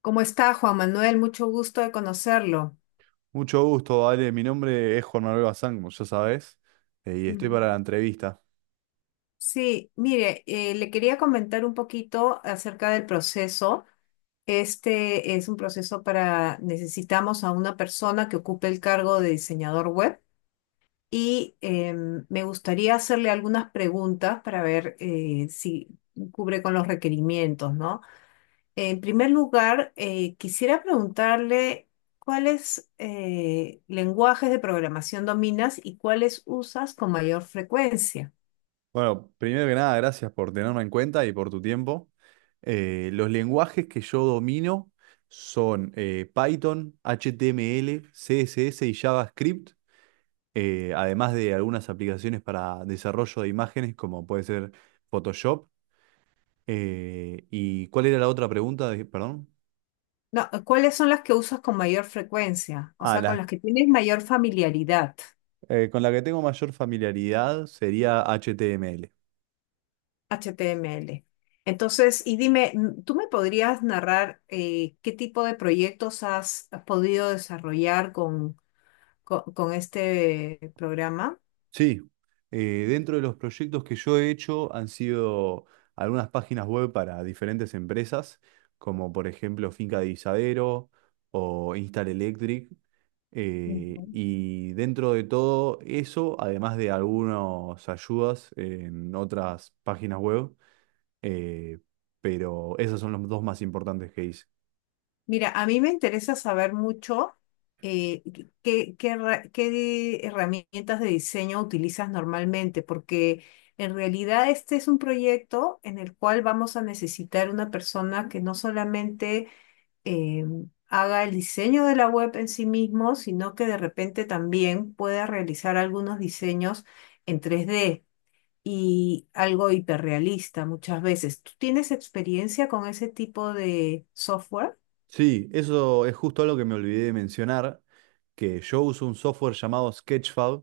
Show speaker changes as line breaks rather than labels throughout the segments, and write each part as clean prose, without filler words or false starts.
¿Cómo está, Juan Manuel? Mucho gusto de conocerlo.
Mucho gusto, Ale. Mi nombre es Juan Manuel Bazán, como ya sabes, y estoy para
Ujú.
la entrevista.
Sí, mire, le quería comentar un poquito acerca del proceso. Este es un proceso para, necesitamos a una persona que ocupe el cargo de diseñador web y me gustaría hacerle algunas preguntas para ver si cubre con los requerimientos, ¿no? En primer lugar, quisiera preguntarle cuáles lenguajes de programación dominas y cuáles usas con mayor frecuencia.
Bueno, primero que nada, gracias por tenerme en cuenta y por tu tiempo. Los lenguajes que yo domino son Python, HTML, CSS y JavaScript, además de algunas aplicaciones para desarrollo de imágenes, como puede ser Photoshop. ¿Y cuál era la otra pregunta? Perdón.
No, ¿cuáles son las que usas con mayor frecuencia? O
Ah,
sea, con
la,
las que tienes mayor familiaridad,
con la que tengo mayor familiaridad sería HTML.
HTML. Entonces, y dime, ¿tú me podrías narrar qué tipo de proyectos has podido desarrollar con este programa?
Sí, dentro de los proyectos que yo he hecho han sido algunas páginas web para diferentes empresas, como por ejemplo Finca de Isadero o Instal Electric.
Ujú.
Y dentro de todo eso, además de algunas ayudas en otras páginas web, eh, pero esas son los dos más importantes que hice.
Mira, a mí me interesa saber mucho eh, qué herramientas de diseño utilizas normalmente, porque en realidad este es un proyecto en el cual vamos a necesitar una persona que no solamente eh, haga el diseño de la web en sí mismo, sino que de repente también pueda realizar algunos diseños en tres d y algo hiperrealista muchas veces. ¿Tú tienes experiencia con ese tipo de software?
Sí, eso es justo algo que me olvidé de mencionar, que yo uso un software llamado Sketchfab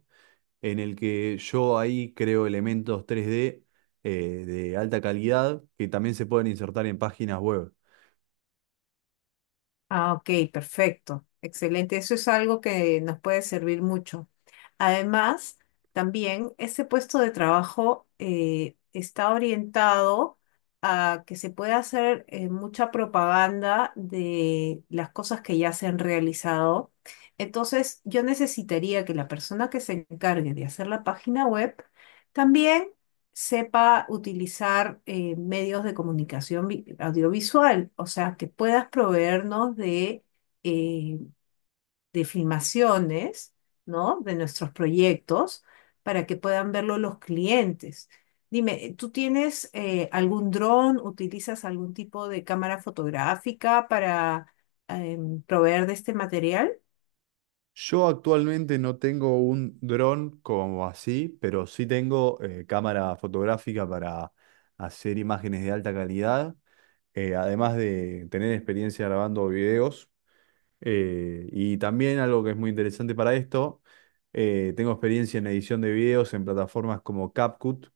en el que yo ahí creo elementos tres d de alta calidad que también se pueden insertar en páginas web.
Ah, ok, perfecto. Excelente. Eso es algo que nos puede servir mucho. Además, también este puesto de trabajo está orientado a que se pueda hacer mucha propaganda de las cosas que ya se han realizado. Entonces, yo necesitaría que la persona que se encargue de hacer la página web también sepa utilizar medios de comunicación audiovisual, o sea, que puedas proveernos eh, de filmaciones, ¿no? De nuestros proyectos para que puedan verlo los clientes. Dime, ¿tú tienes algún dron? ¿Utilizas algún tipo de cámara fotográfica para proveer de este material?
Yo actualmente no tengo un dron como así, pero sí tengo cámara fotográfica para hacer imágenes de alta calidad, además de tener experiencia grabando videos. Y también algo que es muy interesante para esto, tengo experiencia en edición de videos en plataformas como CapCut,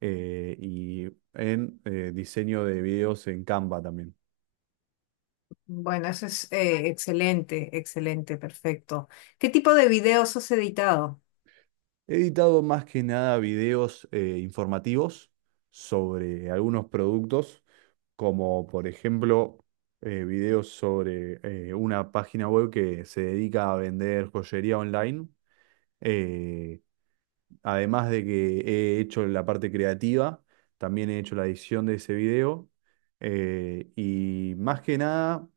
y en diseño de videos en Canva también.
Bueno, eso es excelente, excelente, perfecto. ¿Qué tipo de videos has editado?
He editado más que nada videos informativos sobre algunos productos, como por ejemplo videos sobre una página web que se dedica a vender joyería online. Eh, Además de que he hecho la parte creativa, también he hecho la edición de ese video. Y más que nada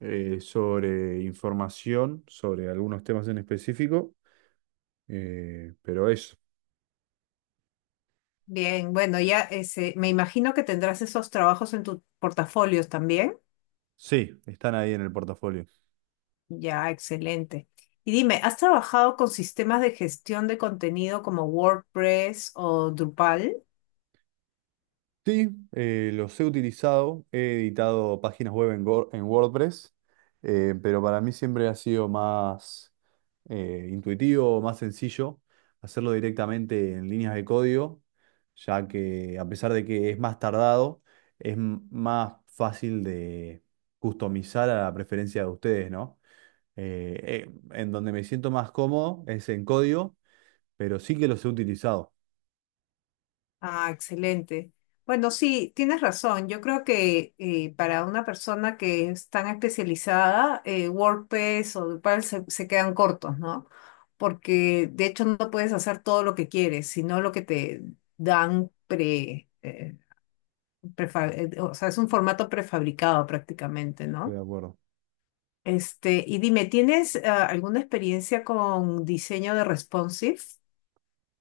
sobre información, sobre algunos temas en específico, pero eso.
Bien, bueno, ya ese, me imagino que tendrás esos trabajos en tus portafolios también.
Sí, están ahí en el portafolio.
Ya, excelente. Y dime, ¿has trabajado con sistemas de gestión de contenido como WordPress o Drupal?
Sí, los he utilizado, he editado páginas web en, en WordPress, pero para mí siempre ha sido más intuitivo, más sencillo hacerlo directamente en líneas de código, ya que a pesar de que es más tardado, es más fácil de customizar a la preferencia de ustedes, ¿no? En donde me siento más cómodo es en código, pero sí que los he utilizado.
Ah, excelente. Bueno, sí, tienes razón. Yo creo que para una persona que es tan especializada, WordPress o Drupal se quedan cortos, ¿no? Porque de hecho no puedes hacer todo lo que quieres, sino lo que te dan pre, eh, o sea, es un formato prefabricado prácticamente,
Estoy
¿no?
de acuerdo.
Este, y dime, ¿tienes alguna experiencia con diseño de responsive?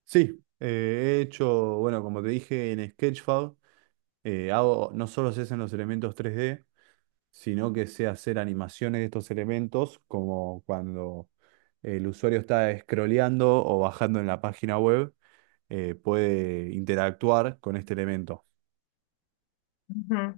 Sí, he hecho, bueno, como te dije en Sketchfab, hago, no solo se hacen los elementos tres d sino que sé hacer animaciones de estos elementos, como cuando el usuario está scrolleando o bajando en la página web, puede interactuar con este elemento.
Ujú.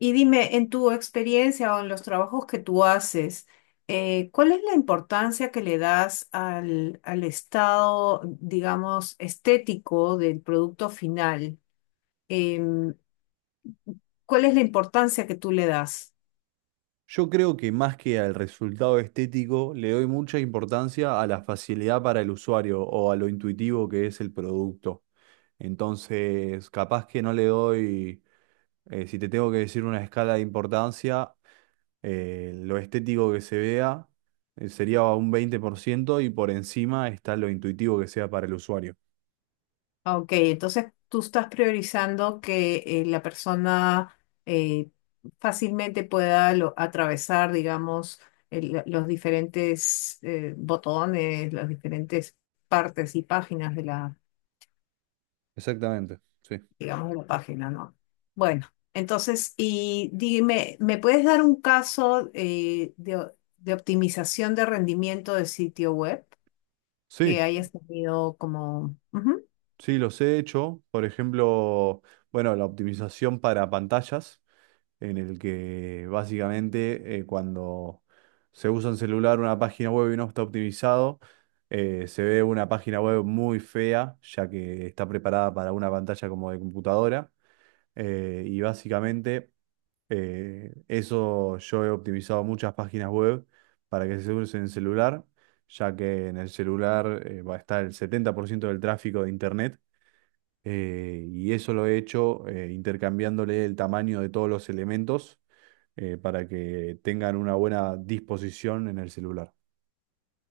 Y dime, en tu experiencia o en los trabajos que tú haces, ¿cuál es la importancia que le das al estado, digamos, estético del producto final? Em, ¿Cuál es la importancia que tú le das?
Yo creo que más que al resultado estético, le doy mucha importancia a la facilidad para el usuario o a lo intuitivo que es el producto. Entonces, capaz que no le doy, si te tengo que decir una escala de importancia, lo estético que se vea, sería un 20% y por encima está lo intuitivo que sea para el usuario.
Ah, ok, entonces tú estás priorizando que la persona eh, fácilmente pueda atravesar, digamos, los diferentes botones, las diferentes partes y páginas de la,
Exactamente, sí.
digamos, de la página, ¿no? Bueno, entonces, y dime, ¿me puedes dar un caso de optimización de rendimiento de sitio web que
Sí,
hayas tenido como...
sí, los he hecho. Por ejemplo, bueno, la optimización para pantallas. En el que básicamente cuando se usa un celular, una página web y no está optimizado, se ve una página web muy fea, ya que está preparada para una pantalla como de computadora. Y básicamente eso yo he optimizado muchas páginas web para que se usen en celular, ya que en el celular va a estar el 70% del tráfico de internet. Y eso lo he hecho intercambiándole el tamaño de todos los elementos para que tengan una buena disposición en el celular.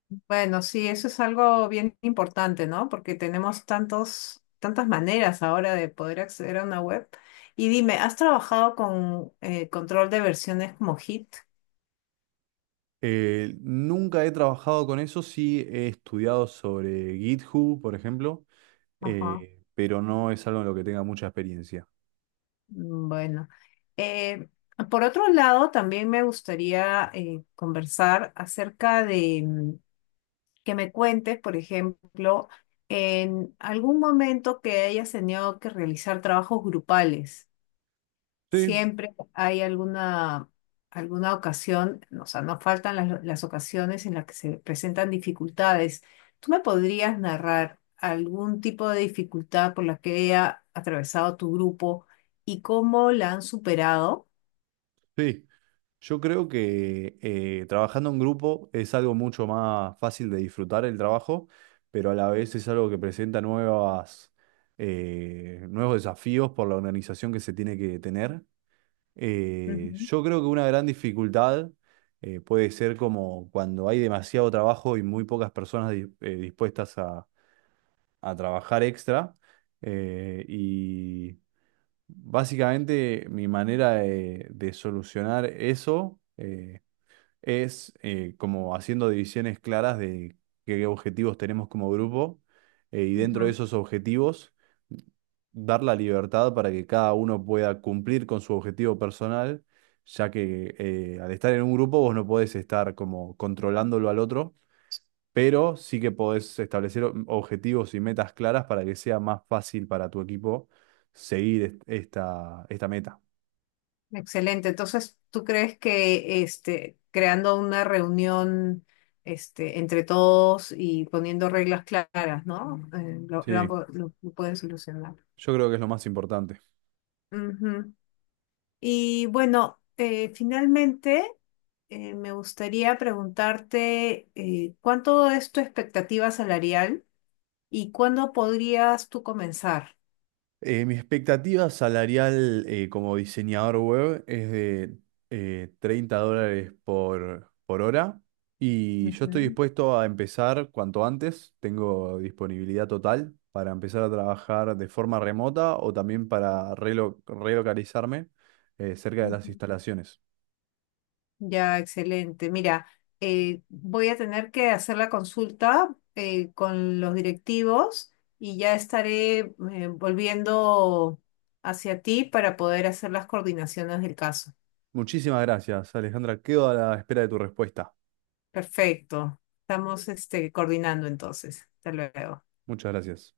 Bueno, sí, eso es algo bien importante, ¿no? Porque tenemos tantas maneras ahora de poder acceder a una web. Y dime, ¿has trabajado con control de versiones como Git?
Nunca he trabajado con eso, sí he estudiado sobre GitHub, por ejemplo,
Ajá.
pero no es algo en lo que tenga mucha experiencia.
Bueno. Eh, por otro lado, también me gustaría conversar acerca de que me cuentes, por ejemplo, en algún momento que hayas tenido que realizar trabajos grupales.
Sí,
Siempre hay alguna ocasión, o sea, no faltan las ocasiones en las que se presentan dificultades. ¿Tú me podrías narrar algún tipo de dificultad por la que haya atravesado tu grupo y cómo la han superado?
sí. Yo creo que trabajando en grupo es algo mucho más fácil de disfrutar el trabajo, pero a la vez es algo que presenta nuevos desafíos por la organización que se tiene que tener.
Ujú,
Yo creo que una gran dificultad puede ser como cuando hay demasiado trabajo y muy pocas personas dispuestas a trabajar extra. Y básicamente mi manera de solucionar eso, es como haciendo divisiones claras de qué objetivos tenemos como grupo y dentro de
ujú.
esos objetivos dar la libertad para que cada uno pueda cumplir con su objetivo personal, ya que al estar en un grupo vos no podés estar como controlándolo al otro, pero sí que podés establecer objetivos y metas claras para que sea más fácil para tu equipo seguir esta meta.
Excelente. Entonces, ¿tú crees que este, creando una reunión este, entre todos y poniendo reglas claras, ¿no? Eh, lo, lo han
Sí,
po- lo- lo pueden solucionar.
yo creo que es lo más importante.
Ujú. Y bueno, finalmente me gustaría preguntarte ¿cuánto es tu expectativa salarial y cuándo podrías tú comenzar?
Mi expectativa salarial como diseñador web es de $30 por hora y yo estoy
Ujú,
dispuesto a empezar cuanto antes. Tengo disponibilidad total para empezar a trabajar de forma remota o también para relocalizarme cerca de las
ujú.
instalaciones.
Ya, excelente. Mira, voy a tener que hacer la consulta con los directivos y ya estaré volviendo hacia ti para poder hacer las coordinaciones del caso.
Muchísimas gracias, Alejandra. Quedo a la espera de tu respuesta.
Perfecto. Estamos este, coordinando entonces. Hasta luego.
Muchas gracias.